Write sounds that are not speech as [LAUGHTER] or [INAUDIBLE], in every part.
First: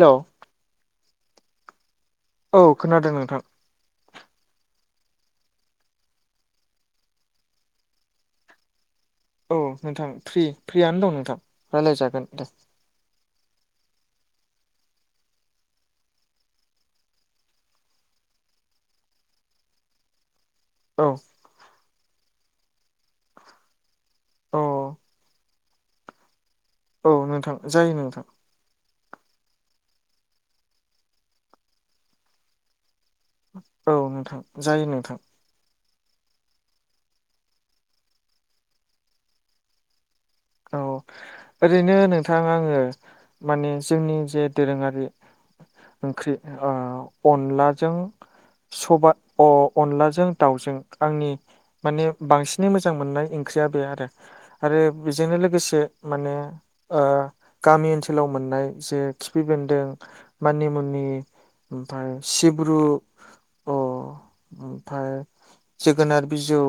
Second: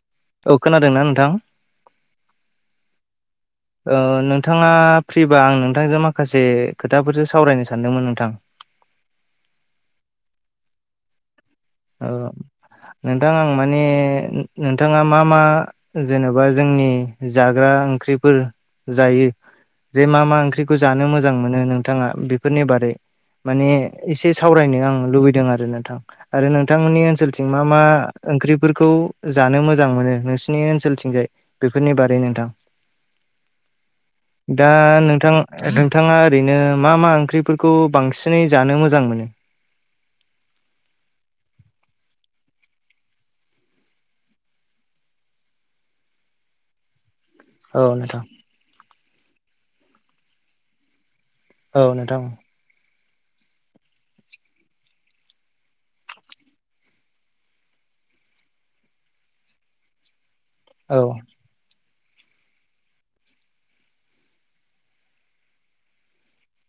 हेल' औ खोनादोंना नोंथां औ खोनादों नोंथां नोंथाङा फ्रिबा आं नोंथांजों माखासे खोथाफोरसो सावरायनो सानदोंमोन नोंथां औ नोंथां फ्रि फ्रियनो दं नोंथां औ रायलायजागोन दे नोंथां आं माने नोंथाङा मा मा जेन'बा जोंनि जाग्रा ओंख्रिफोर जायो जे मा मा ओंख्रि खौ जानो औ मोजां मोनो नोंथाङा बेफोरनि बारै माने एसे औ सावरायनो आं लुबैदों आरो नोंथां आरो नोंथांमोननि औ ओनसोलथिं नोंथां मा मा जायो नोंथां ओंख्रिफोरखौ जानो मोजां मोनो नोंसिोरनि ओनसोलथिंजाय बेफोरनि बारै नोंथां औ नोंथां जायो नोंथां नोंथाङा ओरैनो मा मा ओंख्रिफोरखौ बांसिनै जानो मोजां मोनो औ ओरैनो नोंथां आङो माने जोंनि जे दोरोङारि ओंख्रि औ अनलाजों नोंथां सबाइ अ अनलाजों दाउजों आंनि औ माने नोंथां बांसिनै मोजां मोननाय ओंख्रिया बे आरो आरो बेजोंनो लोगोसे माने ओ गामि ओनसोलाव मोननाय जे खिफि बेन्दों, मानि औ मुनि, ओमफ्राय सिब्रु अ ओमफ्राय जोगोनार बिजौ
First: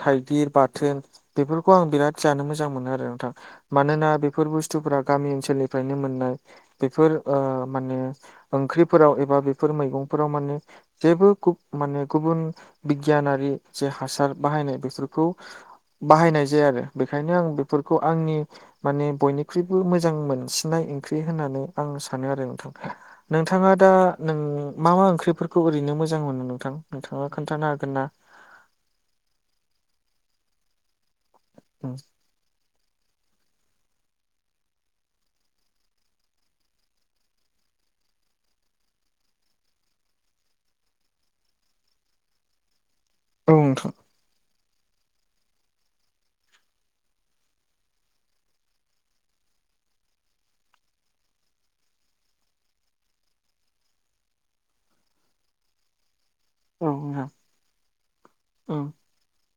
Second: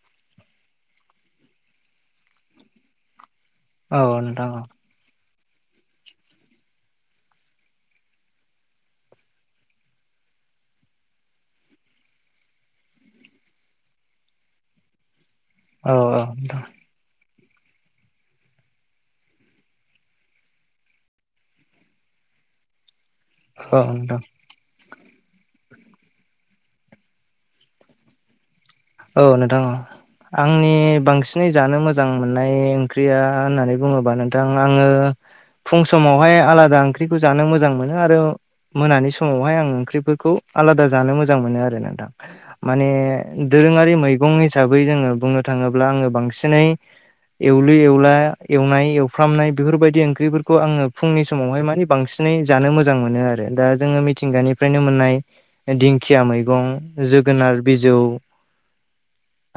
थाइगिर बाथोन बेफोरखौ आं बिराद जानो मोजां मोनो आरो नोंथां मानोना औ नोंथां बेफोर औ बुस्थुफ्रा गामि ओनसोलनिफ्रायनो मोननाय। बेफोर ओ माने ओंख्रिफोराव एबा बेफोर मैगंफोराव माने जेबो माने गुबुन बिगियानारि जे हासार बाहायनाय बेफोर खौ औ बाहायनाय नोंथां जाया आरो बेखायनो आं बेफोरखौ आंनि माने बयनिख्रुइबो मोजां मोनसिननाय ओंख्रि होननानै आं सानो आरो नोंथां। नोंथाङा औ दा नोंथां नों मा मा ओंख्रिफोरखौ ओरैनो मोजां मोनो नोंथां नोंथाङा खोन्थानो हागोन ना? औ नोंथां औ आंनि बांसिनै जानो औ मोजां नाय ओंख्रिया होननानै बुङोबा नोंथां आङो फुं समावहाय आलादा ओंख्रिखौ जानो मोजां मोनो आरो मोनानि समावहाय आं ओंख्रिफोरखौ आलादा जानो मोजां मोनो आरो नोंथां माने नोंथां दोरोङारि मैगं हिसाबै जोङो बुंनो थाङोब्ला आङो बांसिनै एवलु एवला एवनाय एवफ्रामनाय बेफोरबायदि ओंख्रिफोरखौ आङो फुंनि समावहाय माने बांसिनै जानो मोजां मोनो आरो दा जोङो मिथिंगानिफ्रायनो मोननाय दिंखिया मैगं, औ नोंथां जोगोनार बिजौ औ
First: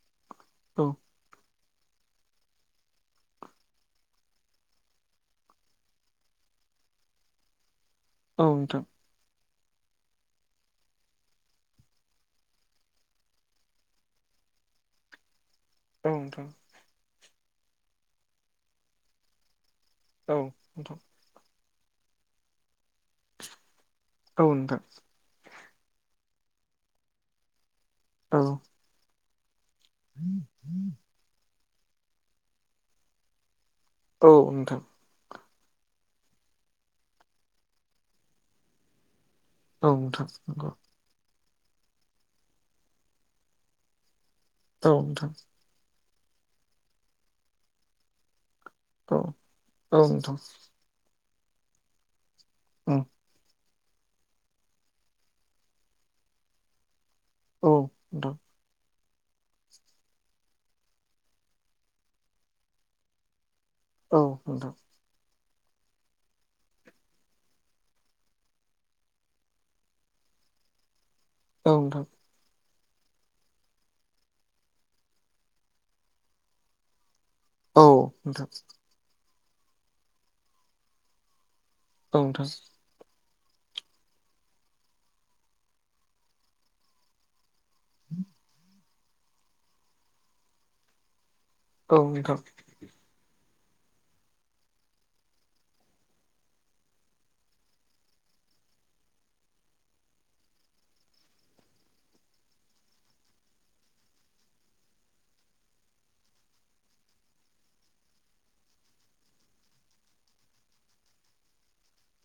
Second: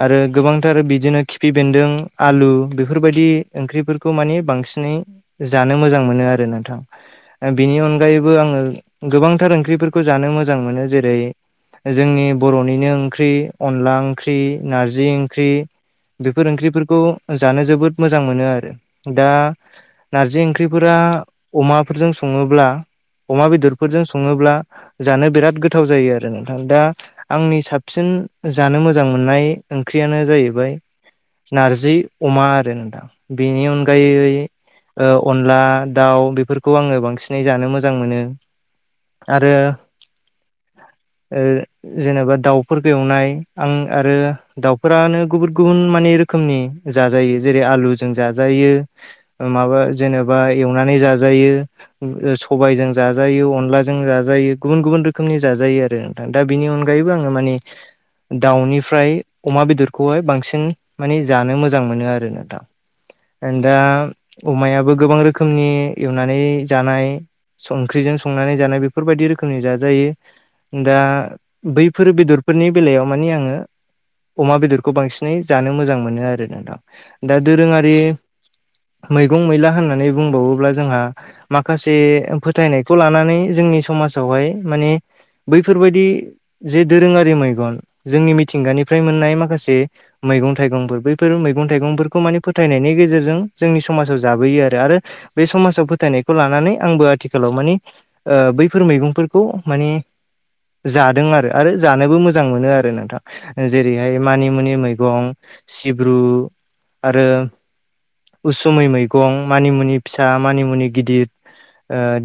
आरो गोबांथार औ बिदिनो खिफि बेन्दों, आलु बेफोरबायदि ओंख्रिफोरखौ माने बांसिनै जानो मोजां मोनो आरो नोंथां ओ बिनि अनगायैबो औ आङो नोंथां गोबांथार ओंख्रिफोरखौ जानो मोजां मोनो जेरै जोंनि बर'निनो ओंख्रि अनला ओंख्रि, नारजि ओंख्रि औ नोंथां बेफोर ओंख्रिफोरखौ जानो जोबोद मोजां मोनो आरो दा औ नारजि ओंख्रिफोरा नोंथां अमाफोरजों सङोब्ला अमा बेदरफोरजों औ सङोब्ला नोंथां जानो बिराद गोथाव जायो आरो नोंथां दा आंनि साबसिन औ जानो मोजां मोननाय ओंख्रियानो जाहैबाय नारजि, अमा आरो नोंथां बेनि औ अनगायै नोंथां ओ अनला दाउ बेफोरखौ आङो बांसिनै जानो मोजां मोनो। आरो औ नोंथां नंगौ ओ जेनेबा दाउफोरखो एवनाय आं आरो औ दाउफोरानो नोंथां गुबुन गुबुन मानि रोखोमनि जाजायो जेरै आलुजों जाजायो। औ माबा औ नोंथां जेनेबा एवनानै जाजायो सबायजों उम जा जाजायो अनलाजों जाजायो गुबुन गुबुन रोखोमनि जाजायो आरो नोंथां दा बिनि अनगायैबो आङो माने औ नोंथां दाउनिफ्राय अमा बेदरखौहाय बांसिन माने जानो मोजां मोनो आरो नोंथां। दा औ नोंथां अमायाबो गोबां रोखोमनि एवनानै जानाय संख्रिजों संनानै जानाय बेफोरबायदि रोखोमनि जाजायो दा औ नोंथां बैफोर बेदरफोरनि बेलायाव माने आङो अमा बेदरखौ बांसिनै जानो मोजां मोनो आरो नोंथां दा औ दोरोङारि मैगं मैला होननानै बुंबावोब्ला जोंहा माखासे फोथायनाय खौ लानानै जोंनि समाजावहाय माने बैफोरबायदि जे दोरोङारि मैगन जोंनि मिथिंगानिफ्राय मोननाय माखासे मैगं थाइगंफोर बै फोर मैगं थाइगंफोरखौ नोंथां माने फोथायनायनि गेजेरजों जोंनि समाजाव जाबोयो आरो आरो बे समाजाव फोथायनायखौ लानानै आंबो आथिखालाव माने बैफोर मैगंफोरखौ माने जादों आरो आरो जानोबो मोजां मोनो आरो नोंथां जेरैहाय मानि मुनि मैगं सिब्रु आरो उसुमै मैगं मानिमुनि फिसा मानिमुनि गिदिर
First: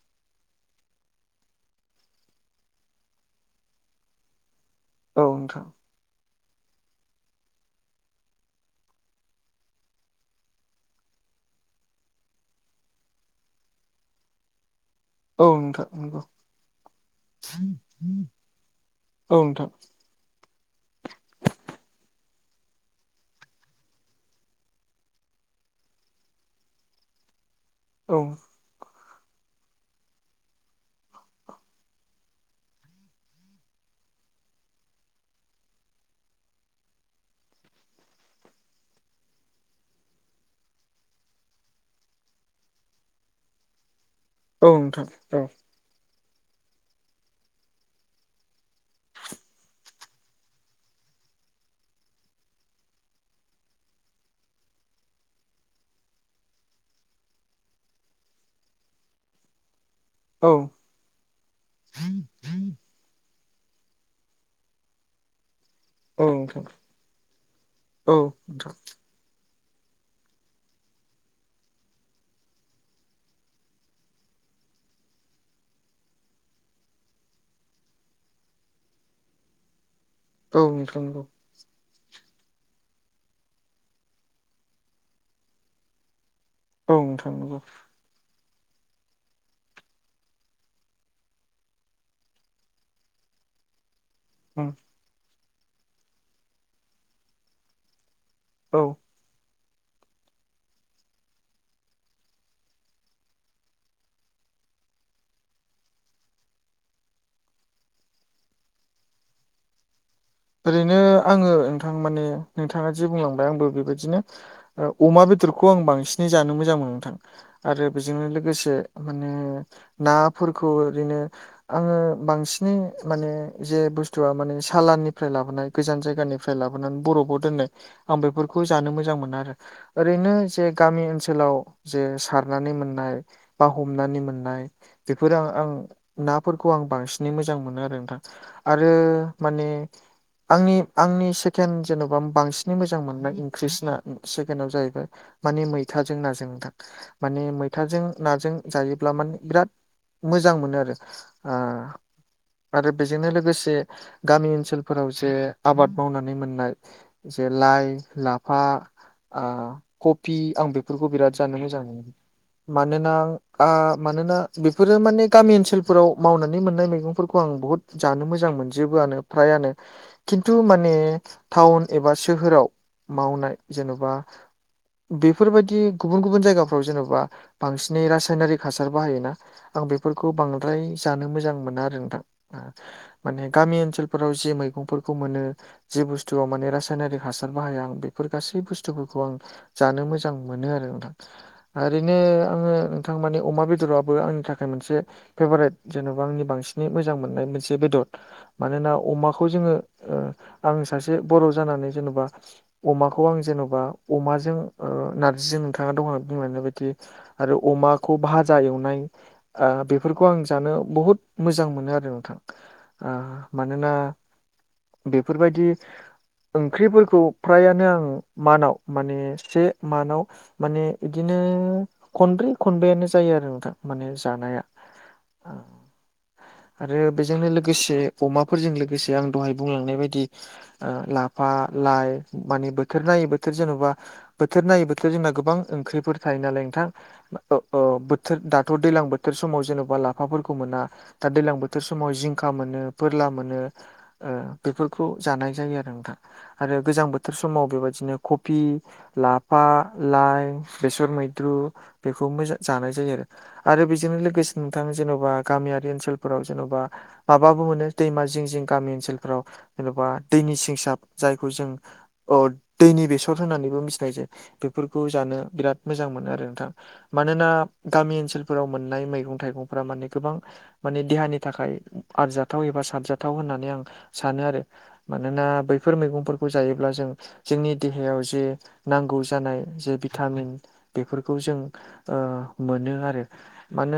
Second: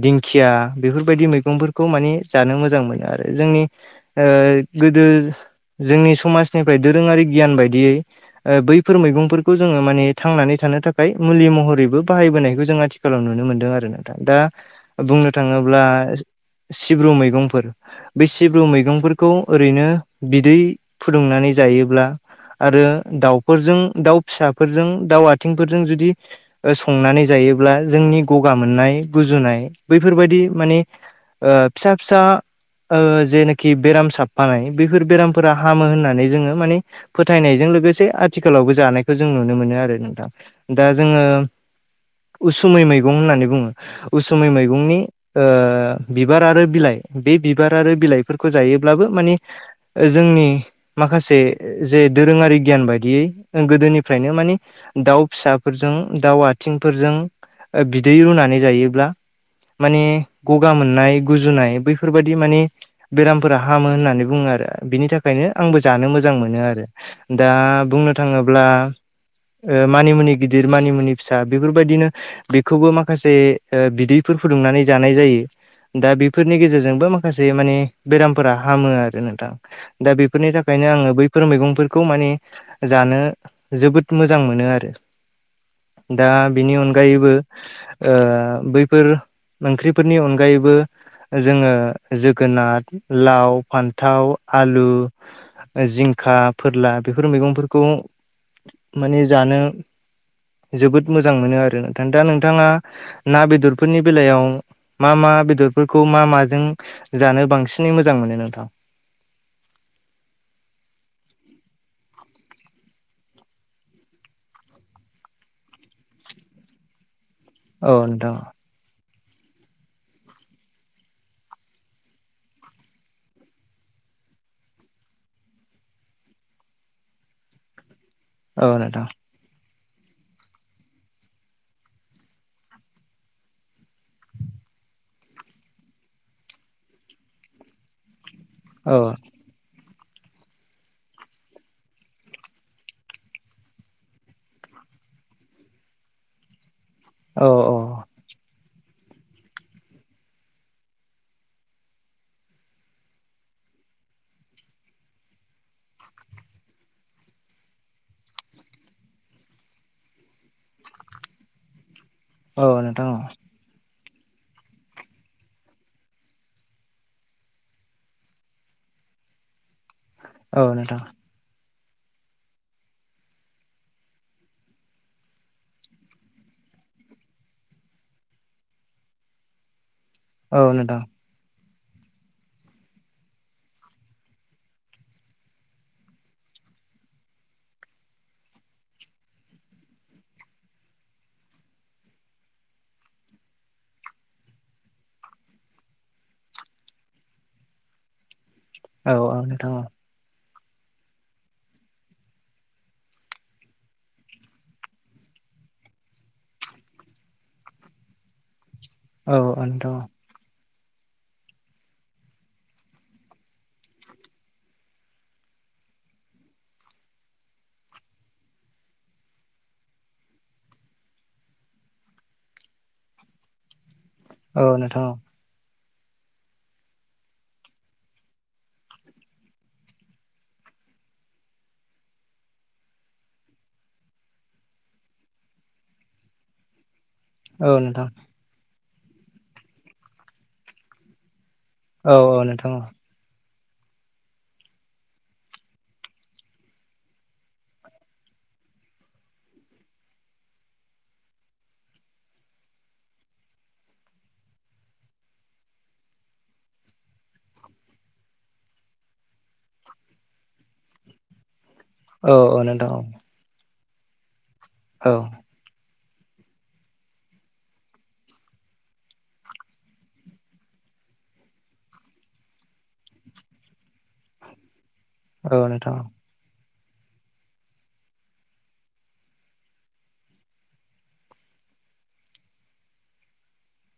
दिंखिया बेफोरबायदि मैगंफोरखौ माने जानो मोजां मोनो आरो जोंनि ओ गोदो औ नोंथां जोंनि समाजनिफ्राय दोरोंङारि गियान बायदियै ओ बैफोर मैगंफोरखौ जोंङो माने थांनानै थानो थाखाय मुलि महरैबो बाहायबोनायखौ जों आथि खालाव नुनो मोनदों आरो नोंथां दा बुंनो औ नोंथां औ नोंथां औ थांङोब्ला नोंथां नंगौ सिब्रु मैगंफोर बे सिब्रु मैगंफोरखौ औ नोंथां ओरैनो बिदै फुदुंनानै जायोब्ला आरो दाउफोरजों दाउ फिसाफोरजों दाउ आथिंफोरजों जुदि संनानै जायोब्ला औ जोंनि गगा मोननाय गुजुनाय बैफोर बायदि माने ओ फिसा फिसा जेनाखि बेराम साबफानाय बेफोर बेरामफोरा हामो होननानै जोंङो माने फोथायनायजों लोगोसे आथिखालावबो जानायखौ जों नुनो मोनो आरो नोंथां दा जोंङो उसुमै मैगं होननानै बुङो उसुमै औ मैगंनि नोंथां औ ओ बिबार आरो बिलाइ बे बिबार आरो बिलाइफोरखौ जायोब्लाबो माने जोंनि माखासे जे दोरोङारि गियान बायदियै गोदोनिफ्रायनो माने दाउ फिसाफोरजों दाउ आथिंफोरजों बिदै रुनानै जायोब्ला माने औ गगा मोननाय गुजुनाय बैफोर बायदि माने बेरामफोरा हामो होननानै बुंङो आरो बिनि थाख खायनो आंबो जानो औ मोजां नोंथां मोनो आरो दा औ बुंनो थांङोब्ला नोंथां मानिमुनि गिदिर मानिमुनि फिसा बेफोरबायदिनो बेखौबो माखासे बिदैफोर फुदुंनानै जानाय जायो। दा बेफोरनि गेजेरजोंबो माखासे माने बेरामफोरा हामो आरो नोंथां दा बेफोरनि औ थाखायनो नोंथां आंङो नंगौ बैफोर मैगंफोरखौ बेखौ माने जानो जोबोद मोजां मोनो आरो दा बिनि औ अनगायैबो नोंथां नंगौ बैफोर ओंख्रिफोरनि अनगायैबो जोंङो जोगोनार लाव फान न्थाव उम आलु जिंखा फोरला बेफोर मैगंफोरखौ औ माने जानो जोबोद मोजां मोनो आरो नोंथां दा नोंथांङा ना बेदरफोरनि बेलायाव मा मा बेदरफोरखौ मा माजों जानो बांसिनै मोजां मोनो नोंथां ओरैनो आंङो नोंथां माने नोंथाङा जि बुंलांबाय आंबो बेबायदिनो अमा बेदरखौ आं बांसिनै जानो मोजां मोनो नोंथां आरो औ बेजोंनो नोंथां लोगोसे माने नाफोरखौ ओरैनो आंङो बांसिनै माने जे बुस्थुवा माने सालानि फ्राय लाबोनाय गोजान जायगानिफ्राय लाबोनानै बरफआव दोननाय आं बेफोरखौ औ जानो नोंथां मोजां मोनो आरो ओरैनो जे गामि ओनसोलाव जे सारनानै मोननाय बा हमनानै मोननाय बेफोरो आं नाफोरखौ आं बांसिनै मोजां मोनो आरो नोंथां आरो औ माने [INAUDIBLE] आंनि आंनि सेकेणड जेन'बा बांसिनै मोजां मोननाय ओंख्रिसिना सेकेण्डआव जाहैबाय माने मैथाजों नाजों नोंथां औ माने मैथाजों नाजों जायोब्ला माने बिराद मोजां मोनो आरो आरो बेजोंनो लोगोसे गामि ओनसोलफोराव जे आबाद मावनानै मोननाय जे लाइ लाफा ओ कफि आं बेफोरखौ बिराद जानो मोजां मोनो औ नोंथां मानोना मानोना बेफोरो माने गामि ओनसोलफोराव मावनानै मोननाय मैगंफोरखौ आं बुहुद जानो मोजां मोनजोबोआनो फ्रायआनो खिन्थु औ माने नोंथां टाउन एबा सोहोराव मावनाय जेन'बा बेफोरबायदि गुबुन गुबुन जायगाफ्राव जेन'बा बांसिनै रासायनारिक हासार बाहायोना आं बेफोरखौ औ बांद्राय नोंथां जानो मोजां मोना आरो नोंथां माने गामि ओनसोलफोराव जे मैगंफोरखौ मोनो जि बुस्थुआव माने रासायनारिक हासार बाहाया आं बेफोर गासै बुस्थुफोरखौ आं जानो मोजां मोनो आरो नोंथां ओरैनो आङो नोंथां मानि अमा बेदराबो आंनि थाखाय मोनसे फेभरेट जेन'बा आंनि बांसिनै मोजां मोननाय मोनसे बेदर मानोना औ औ नोंथां औ अमाखौ नोंथां जोङो आं सासे बर' जानानै जेन'बा अमाखौ आं जेन'बा अमाजों नारजिजों नोंथाङा दहाय बुंलांनाय बायदि आरो अमाखौ भाजा एवनाय बेफोरखौ खौ आं जानो बुहुत मोजां मोनो आरो नोंथां मानोना बेफोरबायदि ओंख्रिफोरखौ फ्रायानो आङो मानाव माने से मानाव माने बिदिनो खनब्रै खनबायानो जायो आरो नोंथां माने औ जानाया नोंथां औ नोंथां आरो बेजोंनो लोगोसे अमाफोरजों लोगोसे आं दहाय बुंलांनाय बायदि लाफा लाइ मानि बोथोर नायै बोथोर जेन'बा बोथोर नायै बोथोर जोंना गोबां ओंख्रिफोर थायो नालाय नोंथां औ औ नोंथां औ नोंथां औ नोंथां बोथोर दाथ' दैज्लां बोथोर समाव जेन'बा लाफाफोरखौ मोना दा दैज्लां बोथोर समाव औ औ जिंखा नोंथां मोनो फोरला मोनो बेफोरखौ जानाय जायो आरो नोंथां आरो गोजां बोथोर समाव बेबायदिनो कफि लाफा लाइ बेसर मैद्रु बेखौ मो जानाय जायो आरो आरो बेजोंनो लोगोसे नोंथा जेन'बा गामियारि ओनसोलफोराव जेन'बा माबाबो मोनो दैमा जिं जिं गामि ओनसोलफ्राव जेन'बा दैनि सिंसाब जायखौ जों दैनि बेसर होननानैबो मिथिनाय जायो बेफोरखौ जानो बिराद मोजां मोनो आरो नोंथां मानोना गामि ओनसोलफोराव मोननाय मैगं थाइगंफोरा माने गोबां माने देहानि थाखाय आरजाथाव एबा साबजाथाव होननानै होननानै आं सानो आरो मानोना बैफोर मैगंफोर खौ जायोब्ला जों जोंनि देहायाव जे नांगौ जानाय जे भिटामिन बेफोरखौ जों मोनो आरो मानो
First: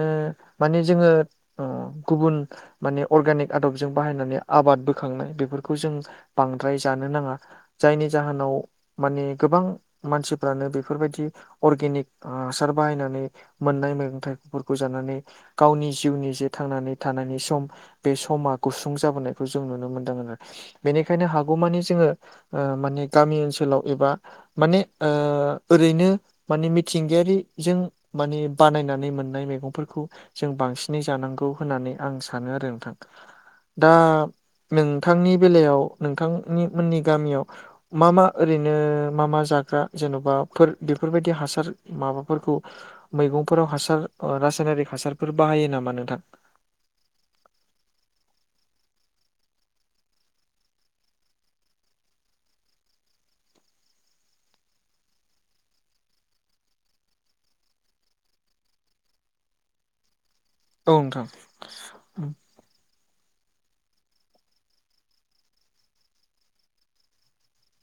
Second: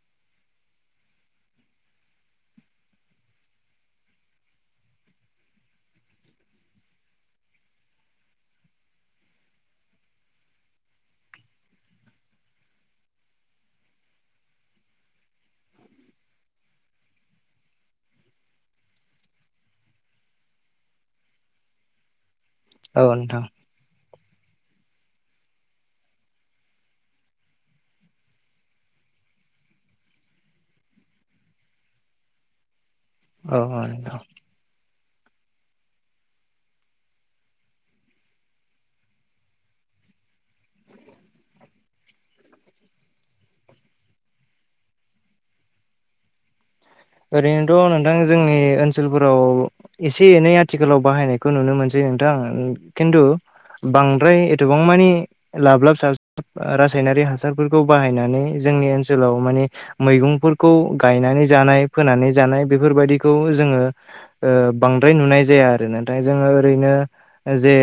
माने जोङो गुबुन माने अर्गेनिक आदबजों बाहायनानै आबाद बोखांनाय बेफोरखौ जों बांद्राय जानो नाङा जायनि जाहोनाव माने गोबां मानसिफ्रानो बेफोरबायदि अर्गेनिक हासार बाहायनानै मोननाय मैगं थाइगंफोरखौ जानानै गावनि जिउनि जे थांनानै थानायनि सम बे समा गुसुं जाबोनायखौ जों नुनो मोनदों आरो बेनिखायनो हागौमानि जोङो माने गामि ओनसोलाव एबा माने ओरैनो माने मिथिंगायारिजों माने बानायनानै मोननाय मैगंफोरखौ जों बांसिनै जानांगौ होननानै आं सानो आरो नोंथां औ औ दा नोंथां नोंथांनि बेलायाव नोंथांनि मोननि गामियाव मा मा ओरैनो मा मा जाग्रा जेन'बा बेफोरबायदि हासार माबाफोरखौ मैगंफोराव हासार रासायनारिक हासारफोर बाहायो नामा नोंथां ओरैनोथ' नोंथां जोंनि ओनसोलफोराव एसे एनै आथिखालाव बाहायनायखौ नुनो मोनसै नोंथां खिन्थु बांद्राय एथबां मानि लाब्लाब साब्लाब रासायनारि हासारफोरखौ बाहायनानै जोंनि ओनसोलाव माने मैगंफोरखौ औ नोंथां गायनानै जानाय फोनानै जानाय बेफोरबायदिखौ जोङो बांद्राय नुनाय जाया आरो नाथाय जोङो ओरैनो जे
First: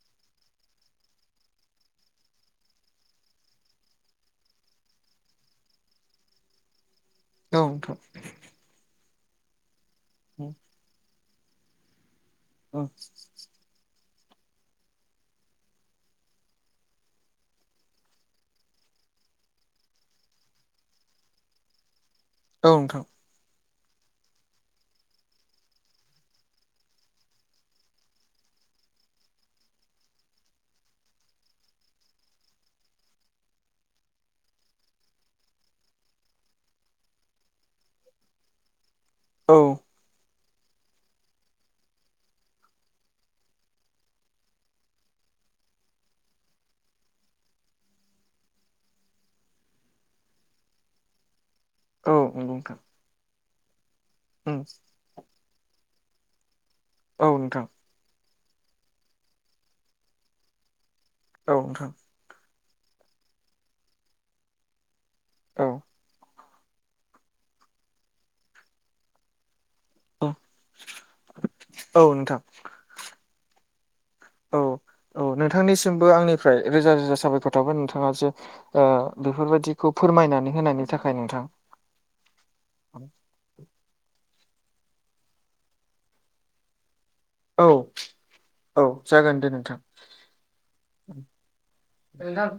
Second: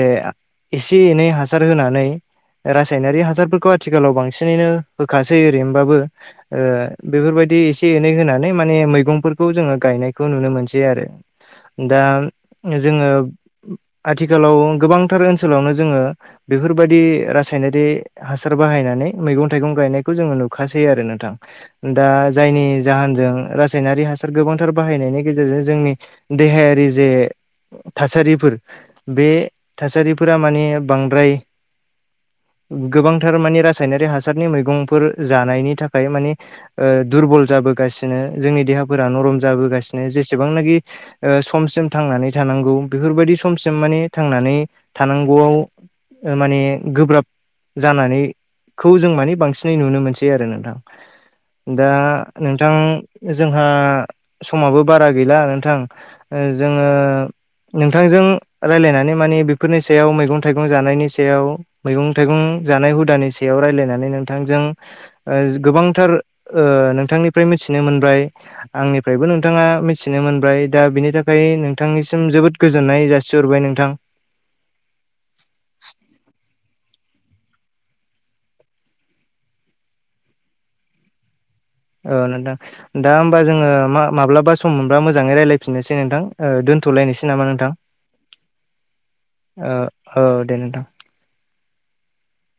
एसे एनै हासार होनानै रासायनारि हासारफोरखौ आथिखालाव बांसिनैनो होखासै ओरैनोबाबो बेफोरबायदि एसे एनै होनानै माने मैगंफोरखौ जोङो गायनायखौ नुनो मोनसै आरो दा औ जोङो आथिखालाव गोबांथार ओनसोलावनो जोङो बेफोरबायदि रासायनारि हासार बाहायनानै मैगं थाइगं गायनायखौ जोङो नुखासै आरो नोंथां दा जायनि नोंथां जाहोनजों रासायनारि हासार गोबांथार बाहायनायनि गेजेरजों जोंनि देहायारि जे थासारिफोर बे थासारिफोरा माने बांद्राय गोबांथार मानि रासायनारि हासारनि मैगंफोर जानायनि थाखाय मानि दुरबल जाबोगासिनो जोंनि देहाफोरा नरम औ नोंथां औ जाबोगासिनो जेसेबांनाखि समसिम थांनानै थानांगौ बेफोरबायदि समसिम माने थांनानै थानांगौआव माने गोब्राब जानानैखौ जों माने बांसिनै नुनो मोनसै आरो नोंथां दा औ नंगौ नोंथां जोंहा नोंथां समाबो बारा गैला नोंथां जोङो औ नोंथां नोंथांजों रायलायनानै मानि बेफोरनि सायाव मैगं थाइगं जानायनि सायाव औ सायाव नोंथां मैगं थाइगं जानाय हुदानि सायाव रायलायनानै नोंथांजों औ गोबांथार नोंथांनिफ्राय मिथिनो मोनबाय आंनिफ्रायबो नोंथाङा मिथि मिथिनो मोनबाय दा बिनि थाखाय औ नोंथांनिसिम नोंथां जोबोद गोजोननाय जासिहरबाय नोंथां औ औ नोंथांनिसिमबो आंनिफ्राय रोजा रोजा साबायखर थाबाय नोंथाङा जे बेफोरबायदिखौ फोरमायनानै होनायनि थाखाय नोंथां औ नोंथां दा होमबा जोङो मा माब्लाबा सम मोनबा मोजाङै रायलायफिननोसै नोंथां दोन्थ'लायनोसै नामा औ नोंथां औ जागोन दे औ दे नोंथां नोंथां